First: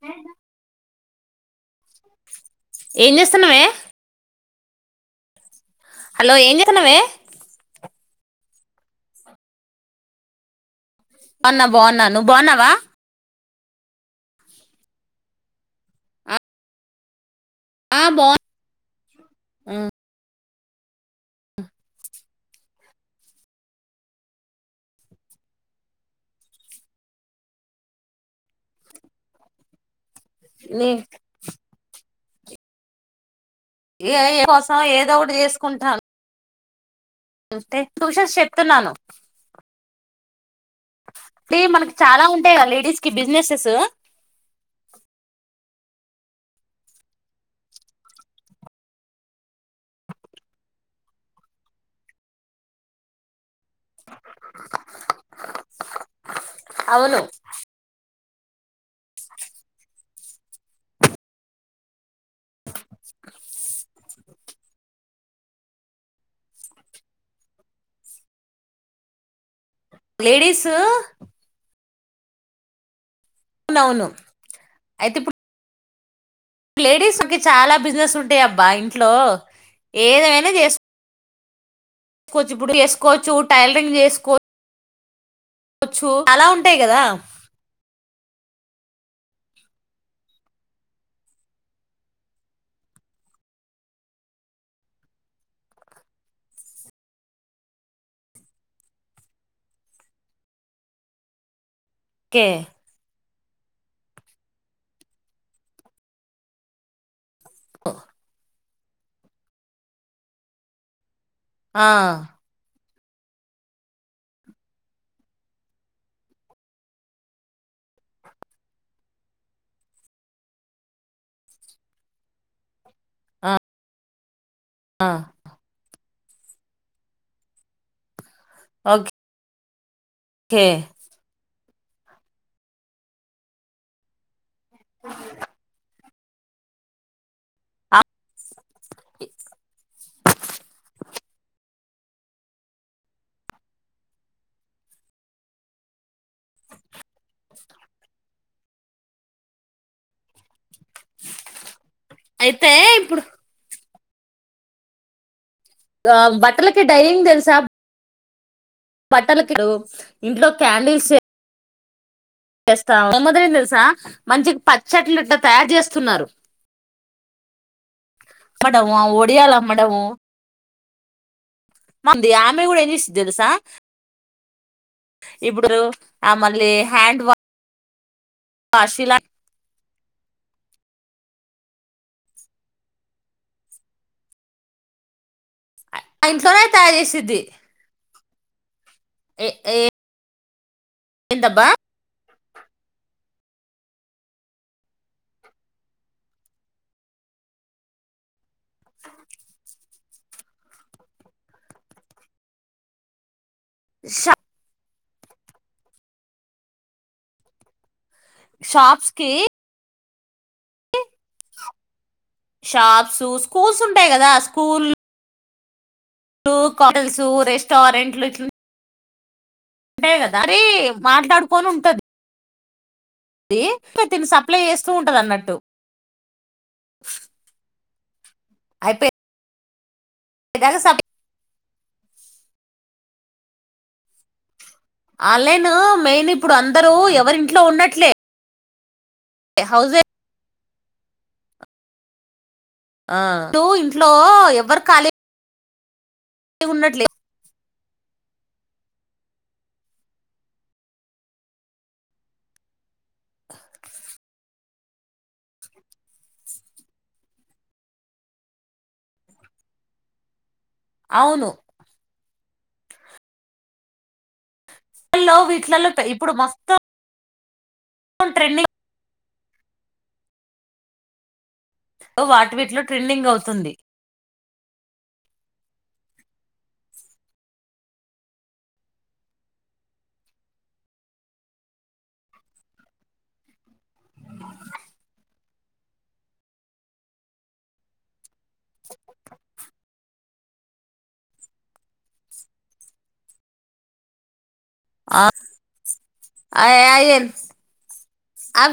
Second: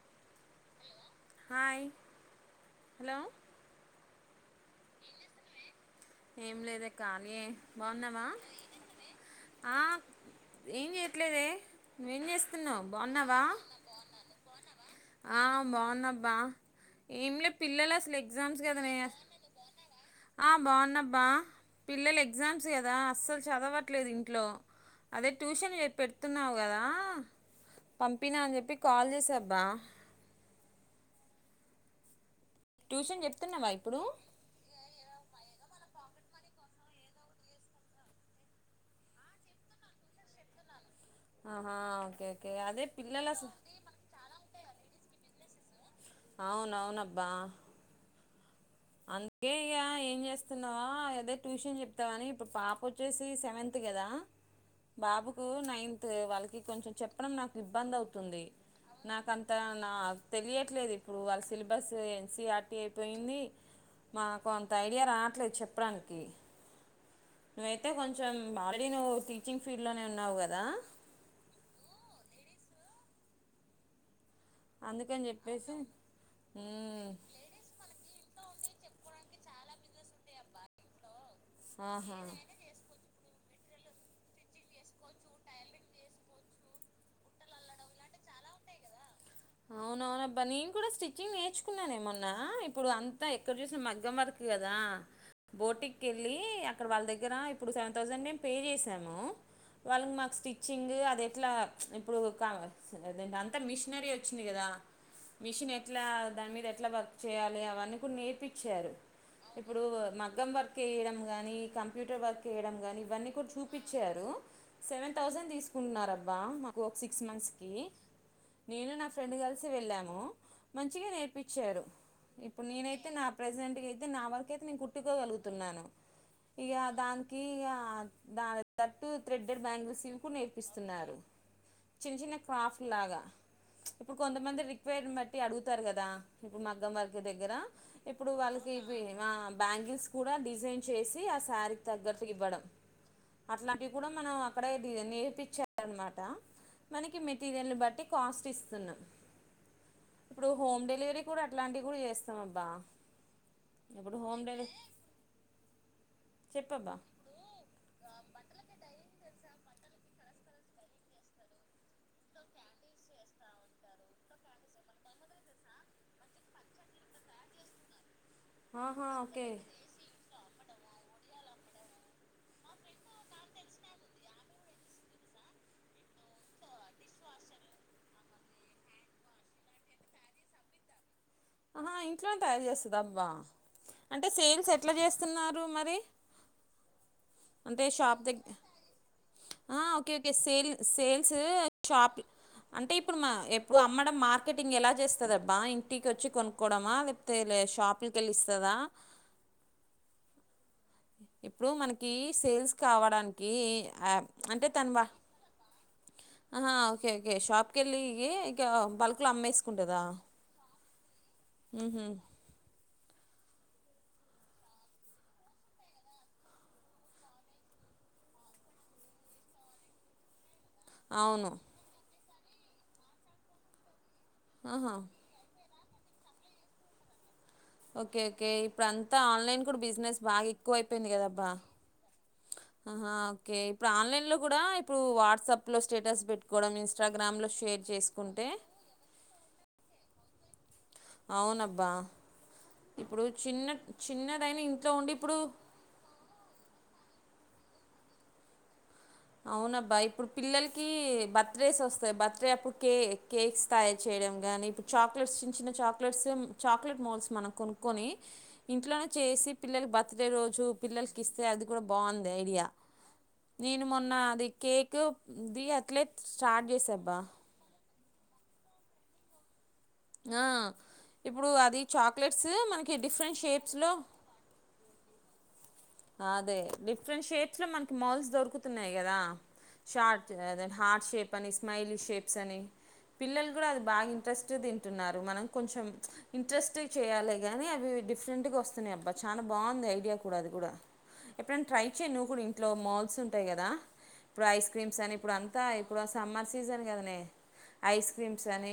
వేయన hi ఏం hello చేస్తున్నావే. Hello ఏం లేదే చేస్తున్నావే ఖాళీయే. బావున్నావా ఆహ్ ఏం చేస్. ఇట్లేదే బాగున్నా బాగున్నా నువ్వేం నువ్వు బాగున్నావా చేస్తున్నావు బావున్నావా. ఆహ్ బావున్నాబ్బా ఏమిలే. పిల్లలు ఆ అసలు బాగు ఎగ్జామ్స్ కద నే ఆ బాగున్నం బ్బా పిల్లల ఎగ్జామ్స్ కదా అస్సలు చదవట్లేదు ఇంట్లో అదే ట్యూషన్ చె పెడ్తున్నావు కదా పంపినా అని చెప్పి కాల్ చేసబ్బా లే ట్యూషన్ జెపు. ఏయ కోసం ఏదోక్కటి చేసుకుంటాను. చూస్తే ట్యూషన్స్ చెప్తున్నాను. అంటే ఆహా మనకి చాలా ఓకే ఓకే ఉంటాయా కదా అదే లేడీస్ కి పిల్లలు అసలు బిజినెసెస్. అవునవునబ్బా. అందుకే ఇగ ఏం చేస్తున్నావా అదే ట్యూషన్ చెప్తావని ఇప్పుడు పాపోచ్చేసి సెవెంత్. కదా బాబుకు నైన్త్ వాళ్ళకి కొంచెం అవును చెప్పడం నాకిబ్బంది అవుతుం. తుంది. నాకంత నా తెలియట్లేదు ఇప్పుడు వాళ్ళ సిల్బస్ ఎన్సిఆర్టీ అయిపోయింది. మాకు అంత ఐడియా రావట్లేదు చెప్పడానికి. నువ్వైతే కొంచెం అల్రెడీ నువ్వు టీచింగ్. ఫీల్డ్లోనే ఉన్నావు కదా లేడీస్. ఔనవును. అందుకని జెప్పేసి. లేడీస్కు చాలా బిజినెస్ ఉంటాయబ్బా ఇంట్లో ఏదైనా చేసు. ఆహా కోవచ్చు ఇప్పుడు చేస్కోవచ్చు టైల్రింగ్ చేస్కోచ్చు. చ్చు చాలా ఉంటాయ్ కదా. అవునవునబ్బా నేను కూడా స్టిచ్చింగ్ నేర్చుకున్నానేమొన్నా ఇప్పుడు అంతా ఎక్కడ చూసిన మగ్గం వర్కు కదా. బోటికేళ్ళి అక్కడ వాళ్ళ దగ్గర ఇప్పుడు సెవెన్ థౌసండ్ మేము పే చేసాము. వాళ్ళ మాకు స్టిచ్చింగ్ అదేట్లా ప్చ్ ఇప్పుడు ఓకే అంత మిషినరీ వచ్. కదా మిషనేట్లా దాని మీదేట్లా వర్క్ చేయాలి అవన్నీ కూడా నేరుపిచ్. ఇచ్చారు ఇప్పుడు మగ్గం వర్కేయడం కానీ ఆ కంప్యూటర్ వర్కేయడం కానీ. ఇవన్నీ కూడా చూపించారు సెవెన్ థౌసండ్ తీస్కుంటున్నారబ్బా మాకు ఒక సిక్స్ మంత్స్కి. నేను నా ఫ్రెండ్ కల్సేళ్ళాము మంచిగా నేర్పంచారు. ఇప్పుడు నేనైతే నా ఆ ప్రెసెంట్కైతే నా వరకు. అయితే నేను ఆ, కుట్టుకోగల్గుతున్నాను ఇగ దానికి ఇగా. దాని తట్టు థ్రెడ్డేడ్ బ్యాంగిల్సివి కూడా ఓకే నేర్పిస్తున్నారు. చిన్న చిన్న క్రాఫ్ట్ లాగా ప్చ్ ఇప్పుడ్కొంతమంది రిక్వైర్ బట్టి అడ్గుతారు కదా. ఇప్పుడు మగ్గం వార్క్ దగ్గర ఇప్పుడు వాళ్ళకి ఇవి మా బ్యాంగిల్స్. కూడా డిజైన్ చేసి ఆ సారీకి తగ్గట్టువ్వడం. అట్లాంటివి కూడా మనం అక్కడే నేర్పించారన్నమాట. మనకి మెటీరియల్ బట్టి కాస్టిస్తున్నాం. ఇప్పుడు హోమ్ డెలివరీ కూడా అట్లాంటివి కూడా చేస్తామబ్బా. అయితే ఇప్పుడు ఇప్పుడు హోమ్ డెలి. ఆహ్ బట్టలకి డైనింగ్ తెల్సా. బట్టలకు ఇప్పుడు ఇంట్లో క్యాండిల్సే. చేస్తా [unintelligible] తెల్సా మంచిగా పచ్చట్లు ఇట్లా తయారు చేస్తున్నారు. మనమా ఆహా ఓకే ఒడియాలమ్మడమో. మనది ఆమే కూడా ఏం జేస్తద్ది తెల్సా. ఇప్పుడు ఆ మళ్ళీ హ్యాండ్ వా అసిలా ఆహా ఇంట్లోనే తయారు చేస్తదబ్బా అంటే సేల్సేట్లా చేస్తున్నారు మరి ఆ ఇంట్లోనే తయారుచేసిద్ది ఆ ఓకే ఓకే సేల్ సేల్స్ ఏందబ్బా షాపి అంటే ఇప్పుడు మా ఎప్పుడు అమ్మడం మార్కెటింగ్ ఎలా చేస్తదబ్బా ఇంటి. కొచ్చి కొనుక్కోవడమా లేప్తేలే షాపుకేళ్ళిస్తదా. ఇప్పుడు మనకీ సేల్స్ కావడానికి ఆహ్ షా అంటే తను బ. ఆహా ఓకే ఓకే షాప్కెళ్ళి. ఏ ఇంకా షాప్స్ బల్కులు కి అమ్మేస్కుంటదా. షాప్సు స్కూల్స్ ఉంటయి కదా స్కూల్ టూ కాలెల్సు రెస్టారెంట్లు ఇట్ల్ ఉంటయ్ గద మరి అవును మాట్లాడ్కొని ఉంటది దీ ఇగ తిను సప్లై చేస్తూ ఆహా ఉంటదన్నట్టు ఒకే ఒకే ఇప్పుడంతా ఆన్లైన్ కూడ బిజినెస్ బాగ దాకా ఎక్కువైపోయింది కద అబ్బా ఆహా ఒక్కే ఇప్పుడ్ ఆన్లైన్ లో కుడా ఇప్డు ఆన్లైన్ వాట్సాప్లో స్టేటస్ మెయిన్ ఇప్పుడు పెట్టుకోడం అందరూ ఇన్స్టగ్రామ్లో షేర్ చేస్కుంటే ఎ హౌజే ఔనబ్బా ఇప్పుడు చిన్న ఇంట్లో చిన్నదైన ఇంట్లో ఉండి ఇప్పుడు ఇ ఉన్నట్లే ఔనబ్బా ఇప్పుడ్ పిల్లల్కి బర్త్డేస్ ఒస్తయ్ బర్త్డే అప్పుడు కే కేక్స్ తయార్ చె డం గాని ఇప్పుడ్ చాక్లెట్స్ చిన్న చిన్న చాక్లెట్స్ చాక్లెట్ మోల్స్ మనం కొనుక్కొని ఇంట్లనే ఏసి పిల్లల బర్త్డే రోజు పిల్లల్క్ ఇస్తే అవును అది కూడ బాగుంది ఐడియా నేను మొన్న అది కేక్ వీటిలో ది వీటిలలో అట్లే స్టార్ట్ చేసబ్బా అ ట్రెండిన్ ఆ ఇప్పుడు అది చాక్లెట్స్ వాటి వీటిలో మనకి ట్రెండింగ్ డిఫ్రెంట్ అవుతుంది షేప్స్ లో ఆ అదే డిఫ్రెంట్ షేప్స్ లో మనకి మౌల్డ్స్ దొరుకుతున్నయ్ కదా షార్ట్ అదె హార్డ్ షేప్ అని స్మైలీ షేప్స్ అని పిల్లల్ గుడ అది బాగ ఇంట్రెస్టుగ దింటున్నారు మనం కొంచెం ఇంట్రెస్ట్గ చెయ్యాలేగాని అవి డిఫ్రెంటుగ ఒస్తున్నై అబ్బ చాన బాగుంది ఐడియా కుడా అది గుడ ఎప్పుడైన్ ట్రై చేయ్ నువ్వ్ కూడ ఇంట్లో మౌల్స్ ఉంటయ్ గద ఇప్డు ఐస్ క్రీమ్స్ అని ఆ ఇప్డు అంతా ఇప్డు సమ్మర్ సీజన్ కదనే ఐస్ క్రీమ్స్ అని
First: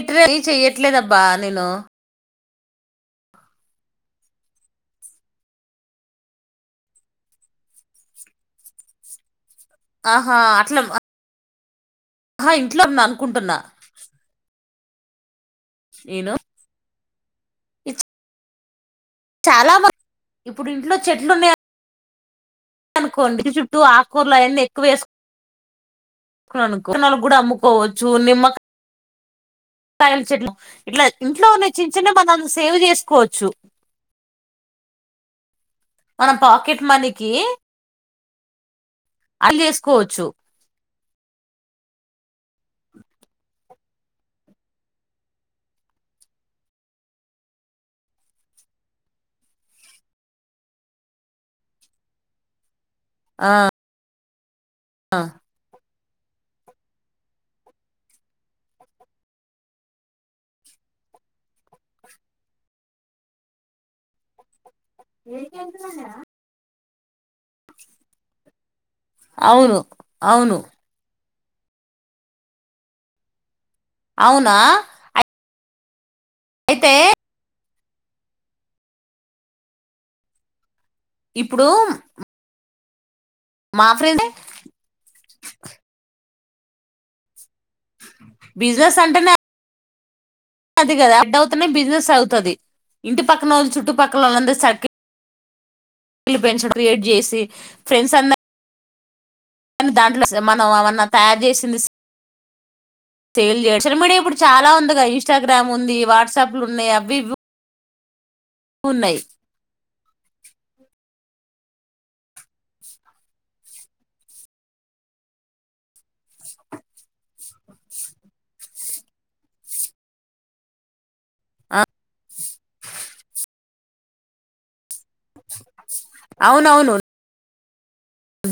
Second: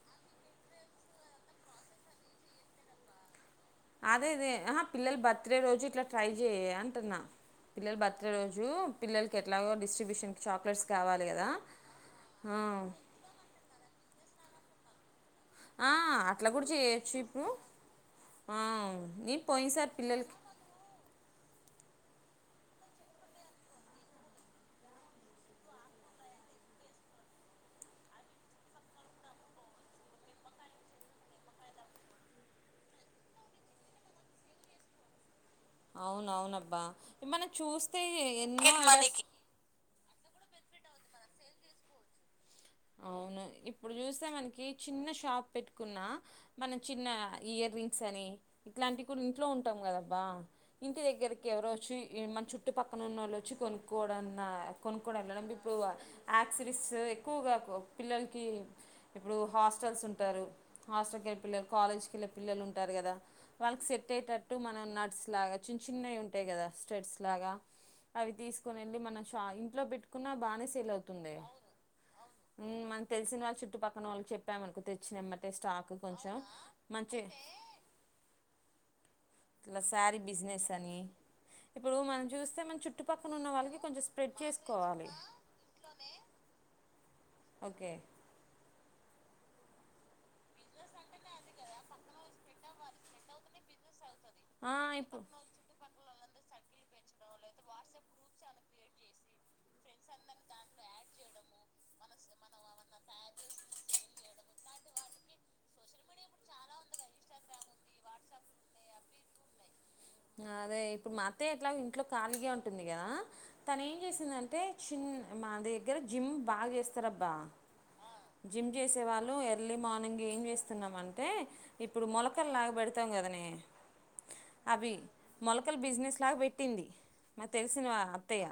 ఇట్రల్లీ చెయట్లేదబ్బా నేను అదదే అహ పిల్లల్ బర్త్డే రోజు ఇట్లా ట్రై చెయే అంటున్నా పిల్లల్ బర్త్డే రోజు పిల్లల్ కేట్లాగో ఆహా డిస్ట్రిబ్యూషన్కి అట్లా చాక్లెట్స్ కావాలె గద ఆ న్న ఆ అట్ల గుడ చేయొచ్చు ఇపుడు ఆ నేను చాలా బా పోయినసారి పిల్లలకి ఇపుడింట్లో చెట్లు ఉన్నయ్ అనుకోండి ఇంటి చుట్టూ ఆక్కూరల్ అయన్నీ ఎక్కువేస్ అమ్ముకోవచ్చు నిమ్మక్ కాయల్ చెట్లు ఇట్ల ఇంట్లో ఉన్న చిన్న చిన్న మనం సేవ్ చేస్కోచ్చు మనం ఔనౌన్ అబ్బ పాకెట్ మనీకి ఏమన్న చూస్తే ఎన్నో ఐడియాస్ అల్ చేస్కోచ్చు ఉను ఇప్పుడు చూస్తే మనకి చిన్న షాప్ పెట్టుకున్నా మన చిన్న ఇయర్ రింగ్స్ అని ఇ ఇట్లాంటి కుడ ఇంట్లో ఉంటం కదబ్బా ఇంటి దెగ్గరికి ఎవరోచ్చి ఇ మన్ చుట్టుపక్ క్కనున్నోళ్ ఆ ఒచ్చి కొనుక్కోవుడన్న కొనుక్కోడం ఎట్లనో ఇప్పుడు ఆక్సిడిస్స్ ఎక్కువ్గా ఒ పిల్లల్కీ ఇప్పుడు హాస్టల్స్ ఉంటారు హాస్టల్కెళ్ళే పిల్లల్ కాలేజ్కెళ్ళే పిల్లలు ఉంటారు కదా వాళ్లకి సెటైటట్టు మనన్ నట్స్ లగ చిన్ చిన్నయ్ ఉంటయ్ కదా స్టేట్స్ లాగ అవ్వి తీస్ కొనెళ్ళి మన షా అవును ఇంట్లో బెట్కున్నా అవును బానే సేల్ అవ్వుతుంది హ్మ్ మనం తెలిసిన వాళ్ళు చుట్పక్కన వాళ్ళకి అవునా చెప్పామనుకో తెచ్చినెమ్మటే స్టాక్ కొంచెం అయితే మంచి ఇలా సారీ బిజినెస్ అని ఇప్పుడు మనం చూస్తే మన చుట్ చుట్టు పక్కన ఉన్న వాళ్ళకి మా కొంచెం ఫ్రెండ్ స్ప్రెడ్ చేసుకోవాలి ఓకే బిజినెస్ అంటేనే అది కదా అడ్ అవుతునే బిజినెస్ అవుతుది ఇంటి పక్కనోలు చుట్టు పక్కల ఒళ్ళందరు ఆ ఇప్పుడు సర్కిల్ పెంచ క్రియేట్ చేసి ఫ్రెండ్స్ అందర్ దాంట్లో స్ మనం అవన్న తయారు చేసి సేల్ చేసి సోషల్ మీడియా ఇప్పుడు చాలా ఉందిగా ఇన్స్టాగ్రామ్ ఉంది వాట్సాప్లు ఉన్నాయి అవి ఇవి ఉన్నాయి అదే ఇప్పుడు మత్ అతే ఇట్లా ఇంట్లో ఖాళీగానే ఉంటుంది కదా తన ఏం చేసిందంటే చిన్ మా దగ్గర జిమ్ బాగా చేస్తారబ్బా జిమ్ చేసే వాళ్ళు ఎర్లీ మార్నింగ్ ఏం చేస్తునమంటే ఆ ఇప్పుడు మొలకలూలాగ పెడతా తాగదనే అవి మొలకలు బిజినెస్ లాగా పెట్టింది అవునవును మా తెలిసినవ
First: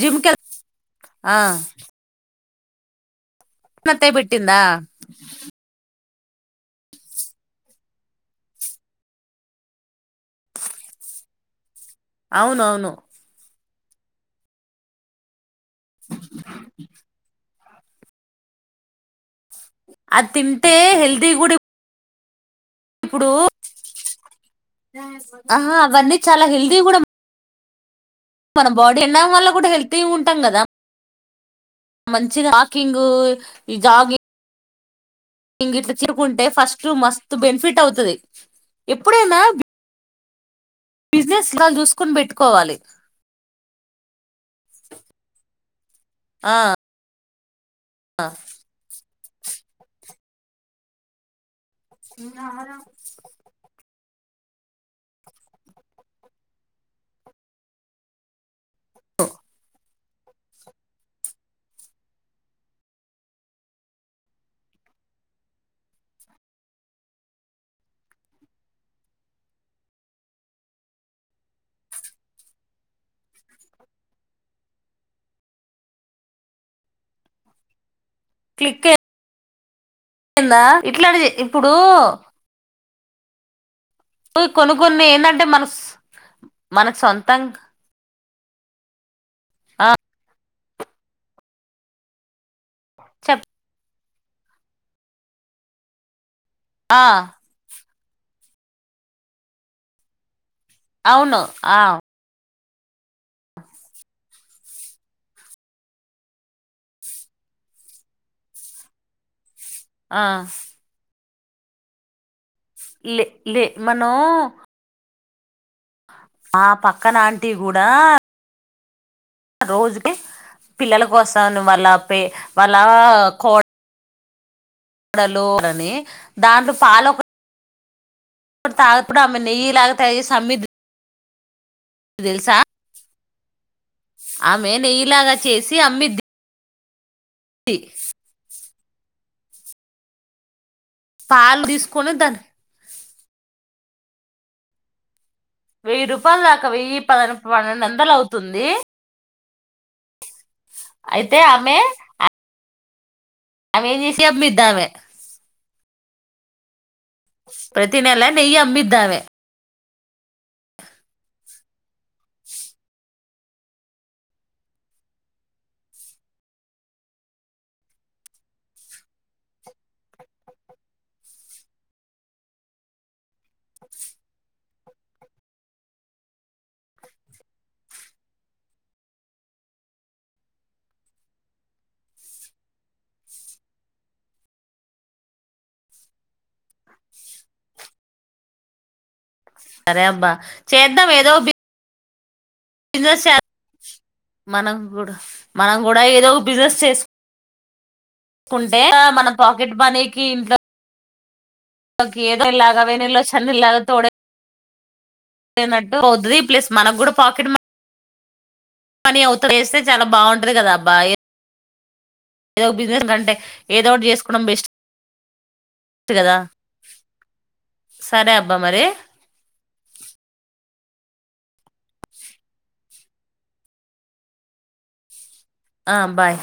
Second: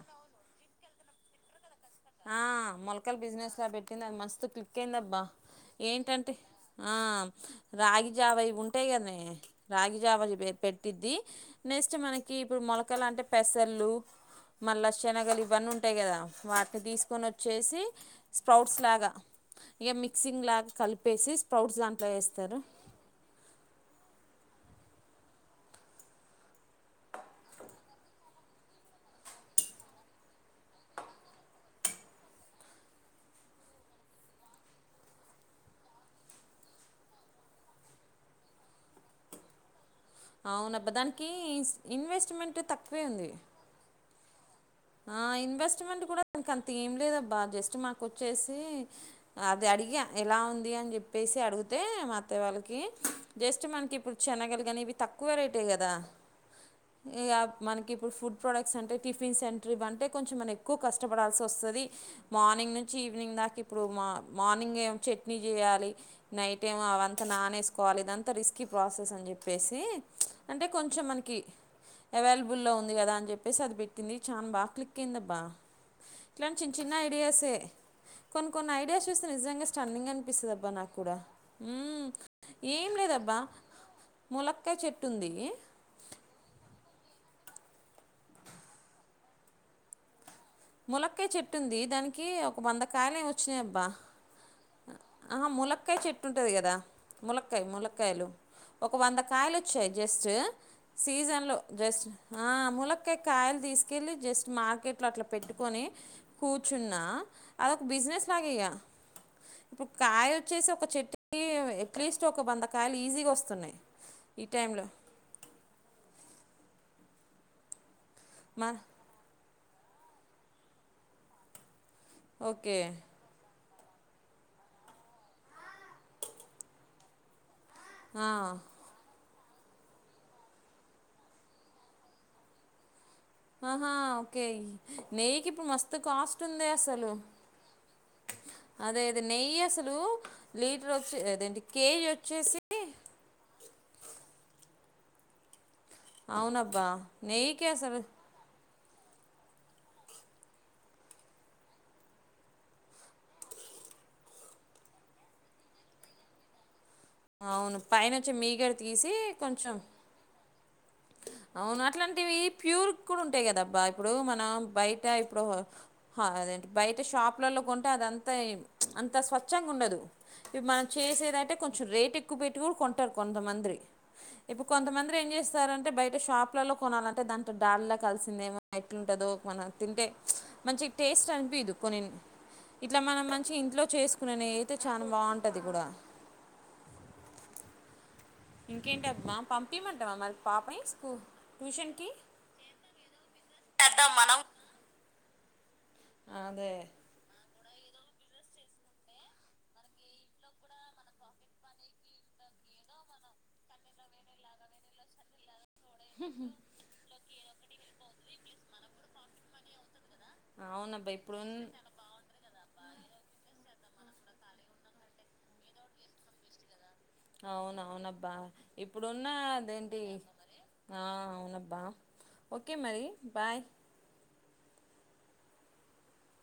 జిమ్ కెల్ ఆ ఆ మొలకలు బిజినెస్ అ పెట్టింది అత్తయ్య అది మస్తుత్ పెట్టిందా క్లిక్ అయిందబ్బా ఏంటంటే ఆ రాగి జావ ఇవి ఉంటాయి కాదనే రాగి జావవి పెట్టిద్ది నెక్స్ట్ మనకి ఇప్పుడు అవునవును మొలకలు అంటే పెసర్లు మళ్ళా మొలకలు ఇవన్నీ ఉంటాయి కదా వాటిని తీసుకొని వచ్చేసి స్ప్రౌట్స్ లాగా ఇక అది మిక్సింగ్ లాగా తింటే హెల్తీ కలిపేసి కూడా స్ప్రౌట్స్ దాంట్లో వేస్తారు ఇప్పుడు ఆహ్ హ అవన్నీ చాలా హెల్త్య్ కూడా మన బాడీ తిండం వల్ల కూడా హెల్త్య్ ఉంటాం కదా మంచిగా వాకింగు ఈ జాగింగ్ ఇంగ ఇట్లా తీరుకుంటే ఫస్ట్ మస్తు బెనిఫిట్ అవుతది ఎప్పుడైనా అవునబ్బా దానికి బిజినెస్ ఇస్ వాళ్ళు చూసుకొని ఇన్వెస్ట్మెంట్ పెట్టుకోవాలి తక్కువే ఉంది ఆ ఇన్వెస్ట్మెంట్ కూడా ఇక ఆ అంత ఏం లేదబ్బా జస్ట్ మాకొచ్చేసి అది అడిగా ఎలా ఉంది అని చెప్పేసి అడిగితే మా అత్తయవలకి జస్ట్ మనకి ఇప్పుడు శనగలు కానీ ఇవి తక్కువరేట్ ఎహ్ కదా ఇ మనకి ఇప్పుడు ఫుడ్ ప్రోడక్ట్స్ అంటే టిఫిన్స్ సిన్ ట్రిప్ అంటే కొంచెం మనం ఎక్కువ కష్టపడాల్సి వస్తది మార్నింగ్ నుంచి ఈవినింగ్ దా ఇప్పుడు మార్ని గ్ చట్నీ చేయాలి నైట్ ఏమో అవంతా నానిసుకోవాలి ఇదంతా రిస్కీ ప్రాసెస్ అని చెప్పేసి సి హ్మచ్ అంటే కొంచెం మనకి అవలైబల్ ఉంది కదా అని అది పెట్టింది చాన బా క్లిక్ అయిందబ్బా ఇట్లాంటి చిన్న చిన్న ఐడియాసే కొన్ని కొన్ని క్లిక్ ఐడియాస్ చూస్తే నిజంగా స్టంన్నింగ్ అయిందా అనిపిస్తుందిబ్బా నాకు కూడా ఇట్లాంటి ఇప్పుడు మ్మ్ ఏం లేదబ్బా కొను ములక్కాయ కొన్ని చెట్టు ఉంది ఏంటంటే మనస్ మనకు సొంతం ఆ ముల్లకాయ చెట్టు ఉంది దానికి ఒక వంద కాయలు ఏమి చెప్ వచ్చినాయి అబ్బా ఆ ములక్కాయ చెట్టు ఉంటది కదా ఆ మూలకాయి మూలకాయి లు ఒక వంద కాయలు వచ్చాయి జస్టు అవును సీజన్ లొ ఆ జస్ట్ ఆ మూలకాయి కాయలు తీసుకెళ్లి జస్ట్ మార్కెట్ లో అట్లా పెట్టుకొని కూర్చున్నా అదొక బిజినెస్ లాగే ఇగ ఆ కాయ వచ్చేసి ఒక చెట్టుకి అట్లీస్ట్ ఒక వంద కాయలు లే ఈజీగా లే వస్తున్నాయి ఈ మనం టైంలో ఆ పక్కన ఆంటీ కూడా బ రోజుకి పిల్లల వస్తాను వాళ్ళ పే వాళ్ళ ఓకే కో డలురని దాంట్లో ఫాలో ఆ. అడు తాగప్పుడు అమె నేయిలాగా తయారు చేసి ఆమింది తెలుసా ఆహా ఓకే ఆమె నెయ్యిలాగా నెయ్యికి ఇప్పుడు చేసి మస్తు అమ్మిద్ది కాస్ట్ ఉందే అసలు అదే అది నెయ్యి అసలు లీటర్ వచ్చి అదేంటి పాలు కేజీ తీసుకొని దాన్ని వచ్చేసి వెయ్యి రూపాయలు దాకా అవునబ్బా వెయ్యి పద నెయ్యికి పన్నెండు అసలు వందలు అవుతుంది. అయితే ఆమె అ ఏదిసి అ మీద్దమె అవును నెల పైనుంచి నెయ్యి మీగడ తీసి అమ్మిద్దామె కొంచెం అవును అట్లాంటివి ప్యూర్ కూడ ఉంటాయి కదా అబ్బా ఇప్పుడు మనం బయట ఇప్పుడు హా బయట షాపులలో కొంటే అదంతా అంత స్వచ్ఛంగా ఉండదు. ఇవి మనం చేసేదంటే కొంచెం రేట్ ఎక్కువ పెట్టి కూడా కొంటారు కొంతమందిరి ఇప్పు కొంతమందిరి ఏం చేస్తారన్ బయట షాప్లలో కొనాలంటే దాట్ డల్ కలిసిందే ఎట్లుంటదో మనం తింటే మంచి టేస్ట్ అనిపిదు కొన్ని ఇట్లా మనం మంచిగ ఇంట్లో చేసుకునే నెయ్యి అయితే చాలా బాగుంటది కూడా. ఇంకేంటిమా సరే పంపియమంటామా అబ్బా మరి పాపని స్కూ చేద్దాం ఏదో ట్యూషన్ కి బిజినెస్ చేస్ మనం కూడా మనం గూడా ఏదో ఒక అదే బిజినెస్ చేసు కుంటే మన పాకెట్ మనీకి ఇంట్లో కి ఏదో ఇలాగావేనిలో చన్నీలాద తోడు ట్టు అవుతది ప్లస్ మనకు కూడా పాకెట్ పని అవుత వేస్తే చాలా బాగుంటది కదా అవునబ్బా అబ్బాయి ఇప్పుడున్ బిజినెస్ కంటే ఏదోటి చేసుకోవడం బెస్ట్ కదా అవున అవునబ్బా సరే అబ్బా మరి ఇప్పుడున్న అదేంటి ఆ అవునబ్బా ఓకే మరి బాయ్ ఆ బాయ్